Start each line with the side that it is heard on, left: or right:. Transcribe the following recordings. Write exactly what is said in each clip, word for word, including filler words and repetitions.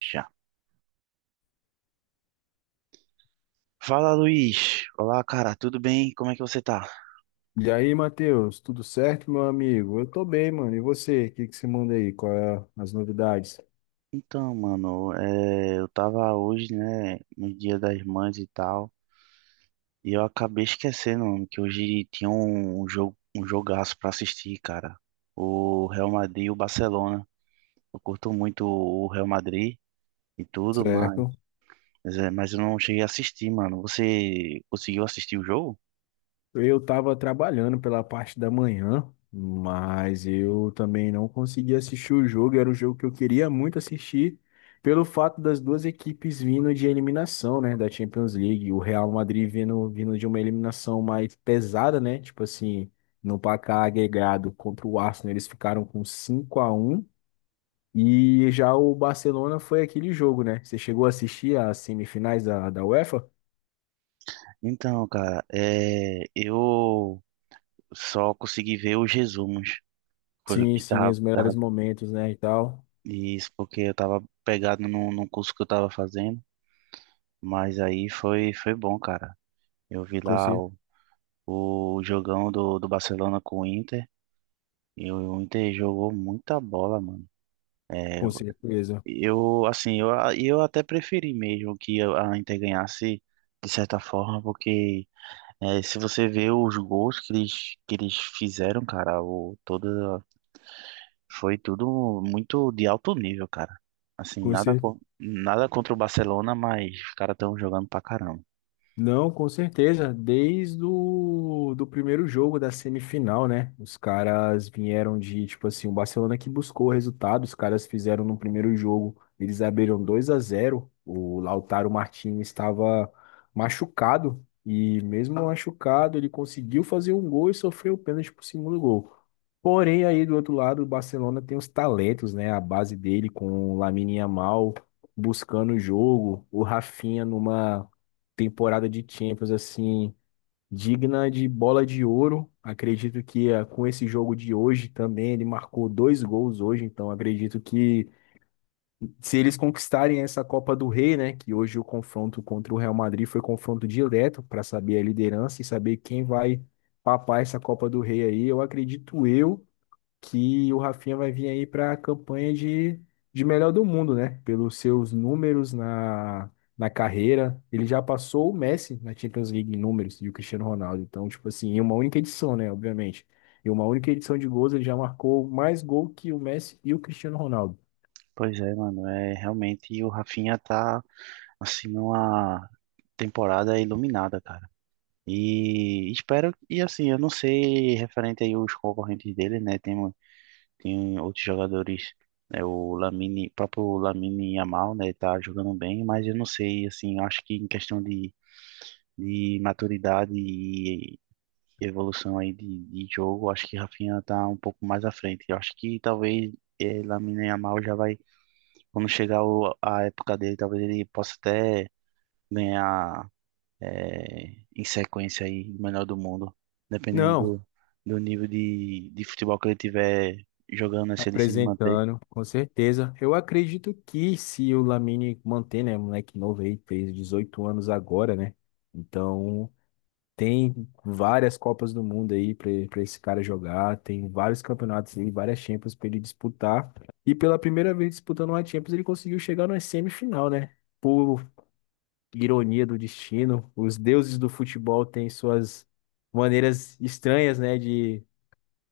right: Já. Fala, Luiz. Olá, cara, tudo bem? Como é que você tá?
left: E aí, Matheus, tudo certo, meu amigo? Eu tô bem, mano. E você? O que que você manda aí? Qual é as novidades?
right: Então, mano, é, eu tava hoje, né, no Dia das Mães e tal, e eu acabei esquecendo, mano, que hoje tinha um, um jogo, um jogaço pra assistir, cara. O Real Madrid e o Barcelona. Eu curto muito o Real Madrid e tudo, mas,
left: Certo.
right: mas é, mas eu não cheguei a assistir, mano. Você conseguiu assistir o jogo?
left: Eu tava trabalhando pela parte da manhã, mas eu também não consegui assistir o jogo. Era o jogo que eu queria muito assistir, pelo fato das duas equipes vindo de eliminação, né, da Champions League. O Real Madrid vindo, vindo de uma eliminação mais pesada, né? Tipo assim, no placar agregado contra o Arsenal, eles ficaram com cinco a um. E já o Barcelona foi aquele jogo, né? Você chegou a assistir as semifinais da, da UEFA?
right: Então, cara, é, eu só consegui ver os resumos. Foi o
left: Sim,
right: que
left: sim,
right: tava,
left: os melhores
right: tava
left: momentos, né, e tal.
right: E Isso, porque eu tava pegado num, num curso que eu tava fazendo, mas aí foi, foi bom, cara. Eu vi
left: Com,
right: lá
left: cer-
right: o, o jogão do, do Barcelona com o Inter, e o Inter jogou muita bola, mano. É,
left: com certeza.
right: eu, assim, eu, eu até preferi mesmo que a Inter ganhasse, de certa forma, porque é, se você vê os gols que eles, que eles fizeram, cara, o, toda Foi tudo muito de alto nível, cara. Assim,
left: Com
right: nada,
left: certeza.
right: co- nada contra o Barcelona, mas os caras estão jogando pra caramba.
left: Não, com certeza. Desde o do primeiro jogo da semifinal, né? Os caras vieram de, tipo assim, o Barcelona que buscou o resultado. Os caras fizeram no primeiro jogo, eles abriram dois a zero. O Lautaro Martinez estava machucado e mesmo machucado, ele conseguiu fazer um gol e sofreu o pênalti pro segundo gol. Porém, aí do outro lado, o Barcelona tem os talentos, né? A base dele com o Lamine Yamal buscando o jogo, o Rafinha numa temporada de Champions assim digna de bola de ouro. Acredito que eh, com esse jogo de hoje também ele marcou dois gols hoje, então acredito que se eles conquistarem essa Copa do Rei, né, que hoje o confronto contra o Real Madrid foi confronto direto para saber a liderança e saber quem vai papar essa Copa do Rei aí, eu acredito eu que o Rafinha vai vir aí para a campanha de, de melhor do mundo, né? Pelos seus números na, na carreira. Ele já passou o Messi na Champions League em números e o Cristiano Ronaldo. Então, tipo assim, em uma única edição, né? Obviamente. Em uma única edição de gols, ele já marcou mais gol que o Messi e o Cristiano Ronaldo.
right: Pois é, mano, é realmente o Rafinha tá assim numa temporada iluminada, cara. E espero e assim, eu não sei referente aí os concorrentes dele, né? Tem, tem outros jogadores, né? O Lamine, próprio Lamine Yamal, né, tá jogando bem, mas eu não sei assim, eu acho que em questão de de maturidade e evolução aí de, de jogo, acho que Rafinha tá um pouco mais à frente. Eu acho que talvez eh, Lamine Yamal já vai, quando chegar o- a época dele, talvez ele possa até ganhar eh, em sequência aí o melhor do mundo, dependendo
left: Não.
right: do, do nível de, de futebol que ele tiver jogando, né, se ele se manter.
left: Apresentando, com certeza. Eu acredito que se o Lamine manter, né, moleque novo aí, fez dezoito anos agora, né? Então, tem várias Copas do Mundo aí para esse cara jogar, tem vários campeonatos aí, várias Champions para ele disputar. E pela primeira vez disputando uma Champions, ele conseguiu chegar na semifinal, né? Por ironia do destino, os deuses do futebol têm suas maneiras estranhas, né,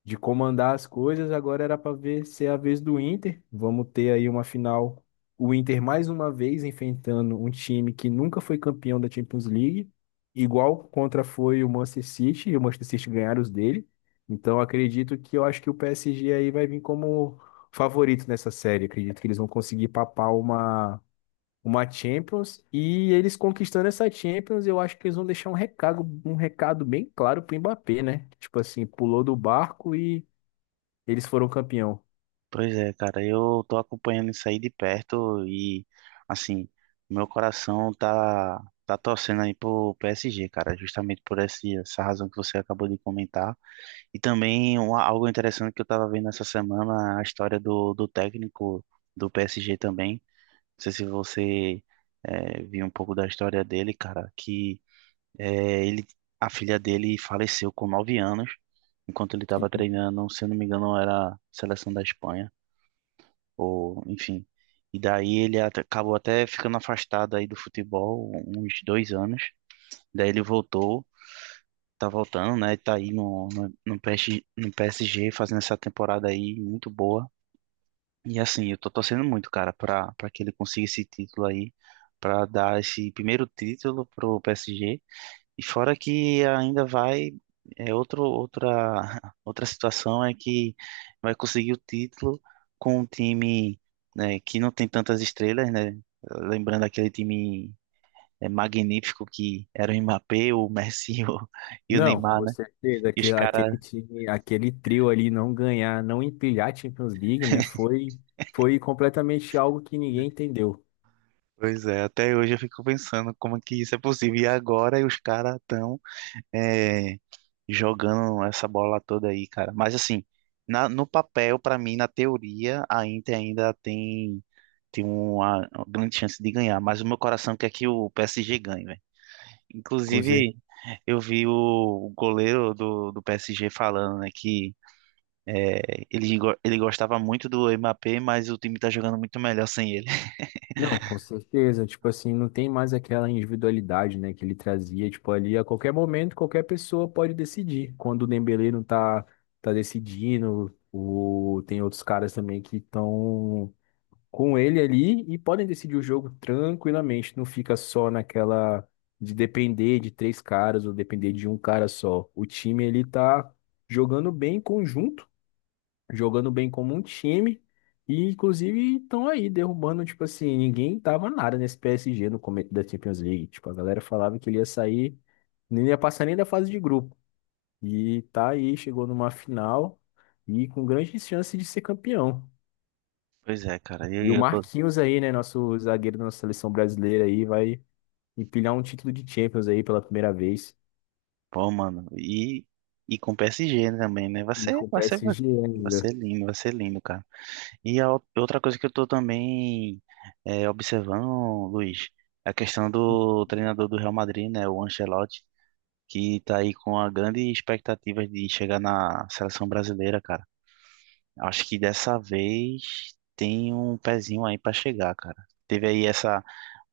left: de comandar as coisas, agora era para ver se é a vez do Inter. Vamos ter aí uma final. O Inter mais uma vez enfrentando um time que nunca foi campeão da Champions League, igual contra foi o Manchester City, e o Manchester City ganharam os dele. Então acredito que eu acho que o P S G aí vai vir como favorito nessa série. Acredito que eles vão conseguir papar uma uma Champions e eles conquistando essa Champions, eu acho que eles vão deixar um recado, um recado bem claro pro Mbappé, né? Tipo assim, pulou do barco e eles foram campeão.
right: Pois é, cara, eu tô acompanhando isso aí de perto e, assim, meu coração tá, tá torcendo aí pro P S G, cara, justamente por esse, essa razão que você acabou de comentar. E também um, algo interessante que eu tava vendo essa semana, a história do, do técnico do P S G também. Não sei se você eh, viu um pouco da história dele, cara, que eh, ele, a filha dele faleceu com nove anos, enquanto ele tava
left: Que-
right: treinando, se eu não me engano, era a seleção da Espanha ou enfim. E daí ele at- acabou até ficando afastado aí do futebol uns dois anos. Daí ele voltou, tá voltando, né? Tá aí no, no, no P S G, no P S G fazendo essa temporada aí muito boa. E assim, eu tô torcendo muito, cara, pra, pra que ele consiga esse título aí, pra dar esse primeiro título pro P S G e fora que ainda vai, é outro, outra, outra situação é que vai conseguir o título com um time, né, que não tem tantas estrelas, né? Lembrando aquele time é, magnífico que era o Mbappé, o Messi e o, e o
left: Não,
right: Neymar,
left: com
right: né?
left: certeza.
right: E os
left: Aquele,
right: caras,
left: aquele time, aquele trio ali não ganhar, não empilhar a Champions League, né? Foi, foi completamente algo que ninguém entendeu.
right: pois é, até hoje eu fico pensando como é que isso é possível. E agora os caras estão é, jogando essa bola toda aí, cara. Mas assim, na- no papel, pra mim, na teoria, a Inter ainda tem, tem uma grande chance de ganhar. Mas o meu coração quer que o P S G ganhe, velho.
left: Com cer-
right: Inclusive, eu vi o goleiro do, do P S G falando, né, que é, ele, go- ele gostava muito do Mbappé, mas o time tá jogando muito melhor sem ele.
left: Não, com certeza. Tipo assim, não tem mais aquela individualidade, né, que ele trazia. Tipo, ali a qualquer momento, qualquer pessoa pode decidir. Quando o Dembélé não tá, tá decidindo, o, tem outros caras também que estão com ele ali e podem decidir o jogo tranquilamente. Não fica só naquela de depender de três caras ou depender de um cara só. O time ele tá jogando bem em conjunto, jogando bem como um time. E inclusive estão aí derrubando, tipo assim, ninguém tava nada nesse P S G no começo da Champions League. Tipo, a galera falava que ele ia sair, nem ia passar nem da fase de grupo. E tá aí, chegou numa final e com grandes chances de ser campeão.
right: Pois é, cara. eu,
left: E o
right: eu tô,
left: Marquinhos aí, né? Nosso zagueiro da nossa seleção brasileira aí, vai empilhar um título de Champions aí pela primeira vez.
right: Pô, mano, e, e com o P S G também, né? Vai
left: E
right: ser,
left: com o
right: vai ser, vai
left: P S G ainda.
right: ser lindo, vai ser lindo, cara. E a ou- outra coisa que eu tô também é, observando, Luiz, é a questão do treinador do Real Madrid, né? O Ancelotti, que tá aí com a grande expectativa de chegar na seleção brasileira, cara. Acho que dessa vez tem um pezinho aí pra chegar, cara. Teve aí essa,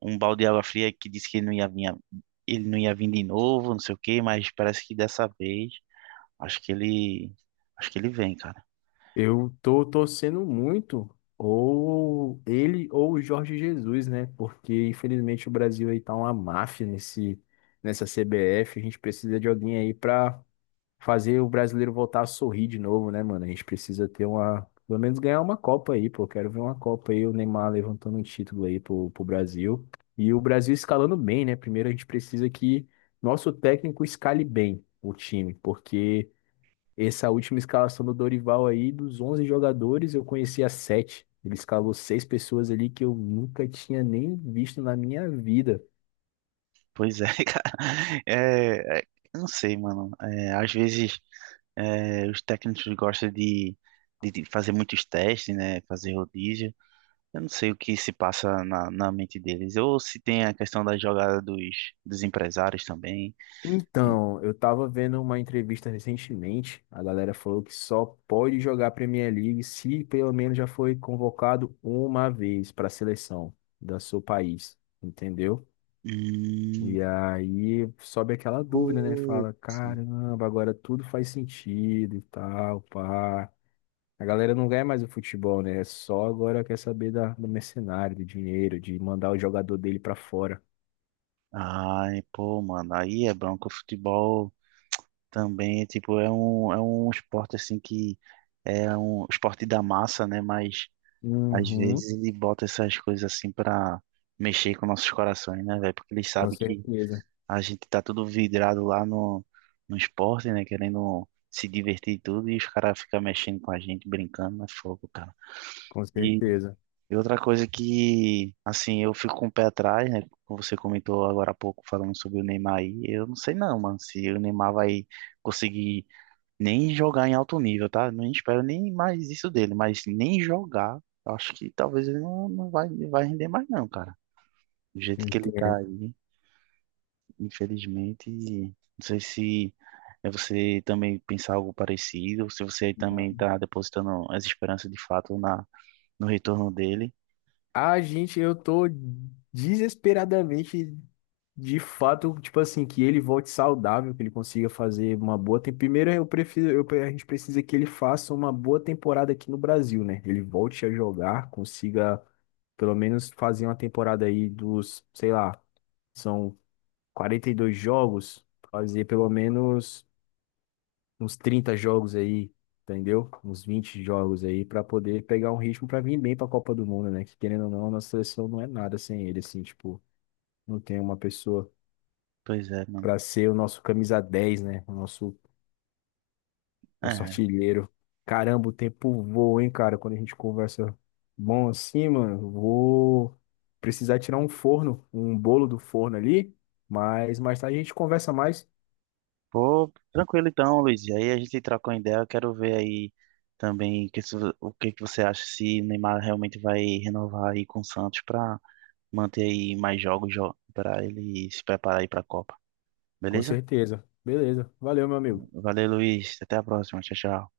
right: um balde de água fria que disse que ele não ia vir, ele não ia vir de novo, não sei o quê, mas parece que dessa vez. Acho que ele. Acho que ele vem, cara.
left: Eu tô torcendo muito ou ele ou o Jorge Jesus, né? Porque infelizmente o Brasil aí tá uma máfia nesse nessa C B F, a gente precisa de alguém aí para fazer o brasileiro voltar a sorrir de novo, né, mano? A gente precisa ter uma. Pelo menos ganhar uma Copa aí, pô. Quero ver uma Copa aí, o Neymar levantando um título aí pro, pro Brasil. E o Brasil escalando bem, né? Primeiro a gente precisa que nosso técnico escale bem o time, porque essa última escalação do Dorival aí, dos onze jogadores, eu conhecia sete. Ele escalou seis pessoas ali que eu nunca tinha nem visto na minha vida.
right: Pois é, cara. É, é, eu não sei, mano. É, às vezes é, os técnicos gostam de, de, de fazer muitos testes, né? Fazer rodízio. Eu não sei o que se passa na, na mente deles. Ou se tem a questão da jogada dos, dos empresários também.
left: Então, eu tava vendo uma entrevista recentemente, a galera falou que só pode jogar Premier League se pelo menos já foi convocado uma vez para a seleção do seu país, entendeu?
right: Hum,
left: E aí sobe aquela dúvida, né? Fala,
right: putz.
left: caramba, agora tudo faz sentido e tal, pá. A galera não ganha mais o futebol, né? É só agora quer saber da, do mercenário, do dinheiro, de mandar o jogador dele para fora.
right: Ai, pô, mano. Aí é bronco. O futebol. Também, tipo, é um, é um esporte assim que é um esporte da massa, né? Mas às
left: Uhum,
right: vezes ele bota essas coisas assim pra mexer com nossos corações, né, velho? Porque ele
left: com
right: sabe que
left: certeza,
right: a gente tá tudo vidrado lá no, no esporte, né? Querendo se divertir e tudo, e os caras ficam mexendo com a gente, brincando, é fogo, cara.
left: com
right: E
left: certeza.
right: e outra coisa que, assim, eu fico com o pé atrás, né? Como você comentou agora há pouco, falando sobre o Neymar aí, eu não sei não, mano, se o Neymar vai conseguir nem jogar em alto nível, tá? Não espero nem mais isso dele, mas nem jogar, eu acho que talvez ele não, não vai, vai render mais não, cara. Do jeito que ele tá
left: Então,
right: aí, infelizmente, não sei se é você também pensar algo parecido, se você também tá depositando as esperanças de fato na, no retorno dele.
left: A gente, eu tô desesperadamente, de fato, tipo assim, que ele volte saudável, que ele consiga fazer uma boa. tem- Primeiro, eu prefiro, eu- a gente precisa que ele faça uma boa temporada aqui no Brasil, né? Ele volte a jogar, consiga pelo menos fazer uma temporada aí dos, sei lá, são quarenta e dois jogos, fazer pelo menos uns trinta jogos aí, entendeu? Uns vinte jogos aí pra poder pegar um ritmo pra vir bem pra Copa do Mundo, né? Que querendo ou não, a nossa seleção não é nada sem ele, assim, tipo, não tem uma pessoa
right: Pois é, mano.
left: pra ser o nosso camisa dez né? O nosso, nosso
right: É.
left: artilheiro. Caramba, o tempo voa, hein, cara? Quando a gente conversa bom assim, mano, vou precisar tirar um forno, um bolo do forno ali, mas mais tarde a gente conversa mais,
right: Pô, tranquilo então, Luiz. E aí a gente trocou ideia, eu quero ver aí também que, se- o que que você acha se o Neymar realmente vai renovar aí com o Santos para manter aí mais jogos para ele se preparar aí para a Copa.
left: com
right: Beleza?
left: certeza. Beleza, valeu, meu amigo.
right: Valeu, Luiz. Até a próxima. Tchau, tchau.